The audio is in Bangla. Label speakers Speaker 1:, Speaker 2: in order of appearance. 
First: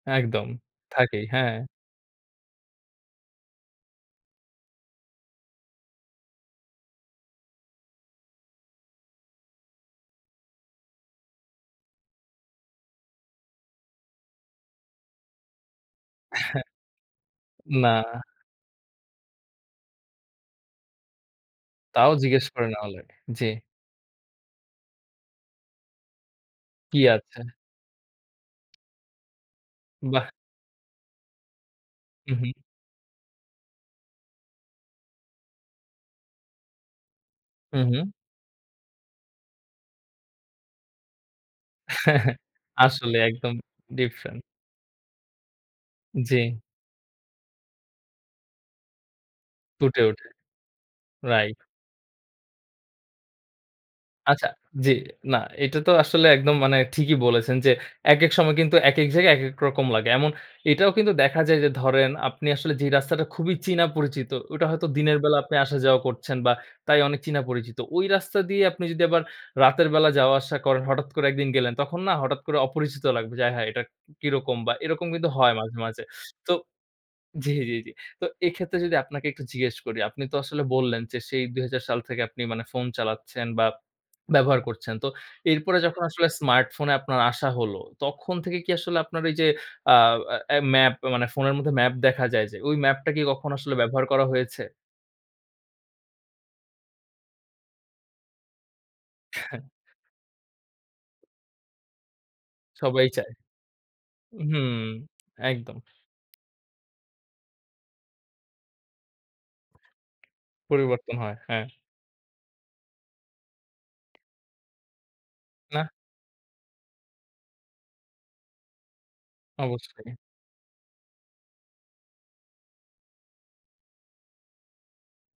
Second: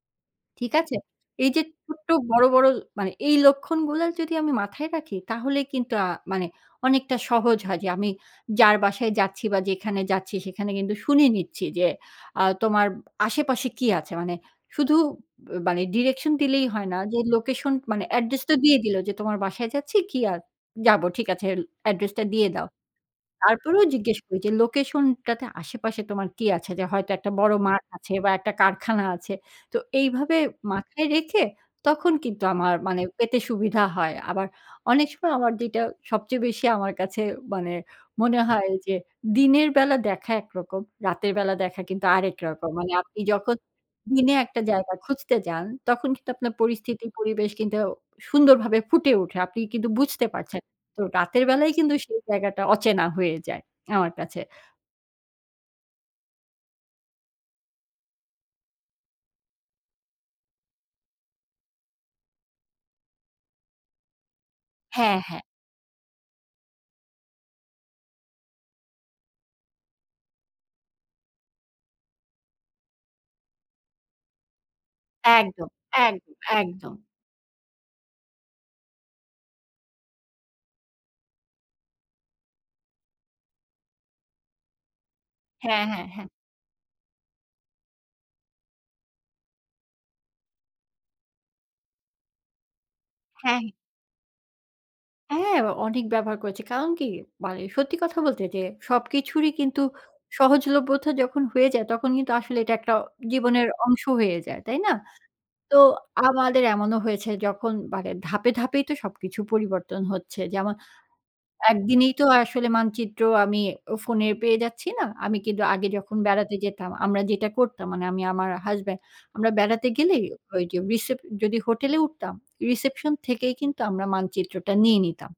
Speaker 1: একদম
Speaker 2: ঠিক আছে?
Speaker 1: থাকেই,
Speaker 2: এইযে
Speaker 1: হ্যাঁ।
Speaker 2: ছোট্ট বড়, বড় মানে এই লক্ষণগুলো যদি আমি মাথায় রাখি, তাহলে কিন্তু আ মানে অনেকটা সহজ হয় যে, আমি যার বাসায় যাচ্ছি বা যেখানে যাচ্ছি সেখানে কিন্তু শুনে নিচ্ছি যে, আ তোমার আশেপাশে কি আছে? মানে শুধু মানে ডিরেকশন
Speaker 1: হ্যাঁ।
Speaker 2: দিলেই হয় না যে লোকেশন,
Speaker 1: না।
Speaker 2: মানে অ্যাড্রেসটা দিয়ে দিলো যে তোমার বাসায় যাচ্ছি কি আর যাব ঠিক আছে
Speaker 1: তাও
Speaker 2: অ্যাড্রেসটা
Speaker 1: জিজ্ঞেস
Speaker 2: দিয়ে
Speaker 1: করে
Speaker 2: দাও।
Speaker 1: নেওয়া লাগে। জি।
Speaker 2: তারপরেও জিজ্ঞেস করি যে লোকেশনটাতে আশেপাশে তোমার কী আছে? যে
Speaker 1: কী
Speaker 2: হয়তো একটা
Speaker 1: আছে?
Speaker 2: বড় মাঠ আছে বা একটা কারখানা আছে। তো
Speaker 1: বাহ!
Speaker 2: এইভাবে মাথায় রেখে তখন
Speaker 1: হুম,
Speaker 2: কিন্তু
Speaker 1: হু।
Speaker 2: আমার মানে, পেতে সুবিধা হয়। আবার অনেক সময় আমার যেটা সবচেয়ে বেশি আমার কাছে মানে,
Speaker 1: হুম, হু।
Speaker 2: মনে হয় যে দিনের বেলা দেখা একরকম। রাতের বেলা দেখা কিন্তু আরেক রকম। মানে
Speaker 1: আসলে
Speaker 2: আপনি
Speaker 1: একদম
Speaker 2: যখন দিনে
Speaker 1: ডিফারেন্ট।
Speaker 2: একটা জায়গা খুঁজতে যান, তখন কিন্তু
Speaker 1: জি।
Speaker 2: আপনার পরিস্থিতি পরিবেশ কিন্তু সুন্দরভাবে ফুটে ওঠে। আপনি কিন্তু
Speaker 1: ফুটে
Speaker 2: বুঝতে
Speaker 1: ওঠে।
Speaker 2: পারছেন। তো রাতের
Speaker 1: রাইট।
Speaker 2: বেলায় কিন্তু সেই জায়গাটা অচেনা হয়ে যায় আমার কাছে।
Speaker 1: আচ্ছা, জি, না এটা তো আসলে একদম মানে ঠিকই বলেছেন যে, একেক সময় কিন্তু একেক জায়গায় একেক রকম লাগে। এমন এটাও কিন্তু দেখা যায় যে ধরেন আপনি আসলে যে রাস্তাটা খুবই চীনা পরিচিত ওটা হয়তো
Speaker 2: হ্যাঁ,
Speaker 1: দিনের বেলা
Speaker 2: হ্যাঁ।
Speaker 1: আপনি আসা যাওয়া করছেন, বা তাই অনেক চীনা পরিচিত। ওই রাস্তা দিয়ে আপনি যদি আবার রাতের বেলা যাওয়া আসা করেন, হঠাৎ করে ১ দিন গেলেন তখন না হঠাৎ করে অপরিচিত লাগবে। যা হ্যাঁ এটা কি কিরকম? বা এরকম কিন্তু হয়
Speaker 2: একদম,
Speaker 1: মাঝে মাঝে।
Speaker 2: একদম,
Speaker 1: তো
Speaker 2: একদম।
Speaker 1: জি, জি, জি। তো এক্ষেত্রে যদি আপনাকে একটু জিজ্ঞেস করি, আপনি তো আসলে বললেন যে সেই ২০০০ সাল থেকে আপনি মানে ফোন চালাচ্ছেন, বা ব্যবহার করছেন। তো এরপরে
Speaker 2: হ্যাঁ,
Speaker 1: যখন
Speaker 2: হ্যাঁ,
Speaker 1: আসলে
Speaker 2: হ্যাঁ।
Speaker 1: স্মার্টফোনে আপনার আসা হলো, তখন থেকে কি আসলে আপনার এই যে আ অ্যা ম্যাপ, মানে ফোনের মধ্যে ম্যাপ দেখা যায় যে, ওই ম্যাপটা কি কখনো
Speaker 2: হ্যাঁ।
Speaker 1: আসলে ব্যবহার করা হয়েছে?
Speaker 2: হ্যাঁ, অ অনেক ব্যবহার করেছে। কারণ কি মানে সত্যি কথা বলতে যে সবকিছুরই কিন্তু সহজলভ্যতা যখন হয়ে যায়, তখন কিন্তু আসলে এটা একটা
Speaker 1: সবাই চায়।
Speaker 2: জীবনের অংশ হয়ে যায়, তাই
Speaker 1: হুম,
Speaker 2: না?
Speaker 1: একদম।
Speaker 2: তো আমাদের এমনও হয়েছে যখন মানে ধাপে, ধাপেই তো সবকিছু পরিবর্তন হচ্ছে। যেমন
Speaker 1: পরিবর্তন হয়। হ্যাঁ।
Speaker 2: একদিনেই তো আসলে মানচিত্র আমি অ ফোনে পেয়ে যাচ্ছি না। আমি কিন্তু আগে
Speaker 1: না।
Speaker 2: যখন বেড়াতে যেতাম, আমরা যেটা করতাম মানে আমি আমার হাসব্যান্ড আমরা বেড়াতে
Speaker 1: অবশ্যই।
Speaker 2: গেলেই ঐযে, রিসেপ যদি হোটেলে উঠতাম রিসেপশন থেকেই কিন্তু আমরা মানচিত্রটা নিয়ে নিতাম।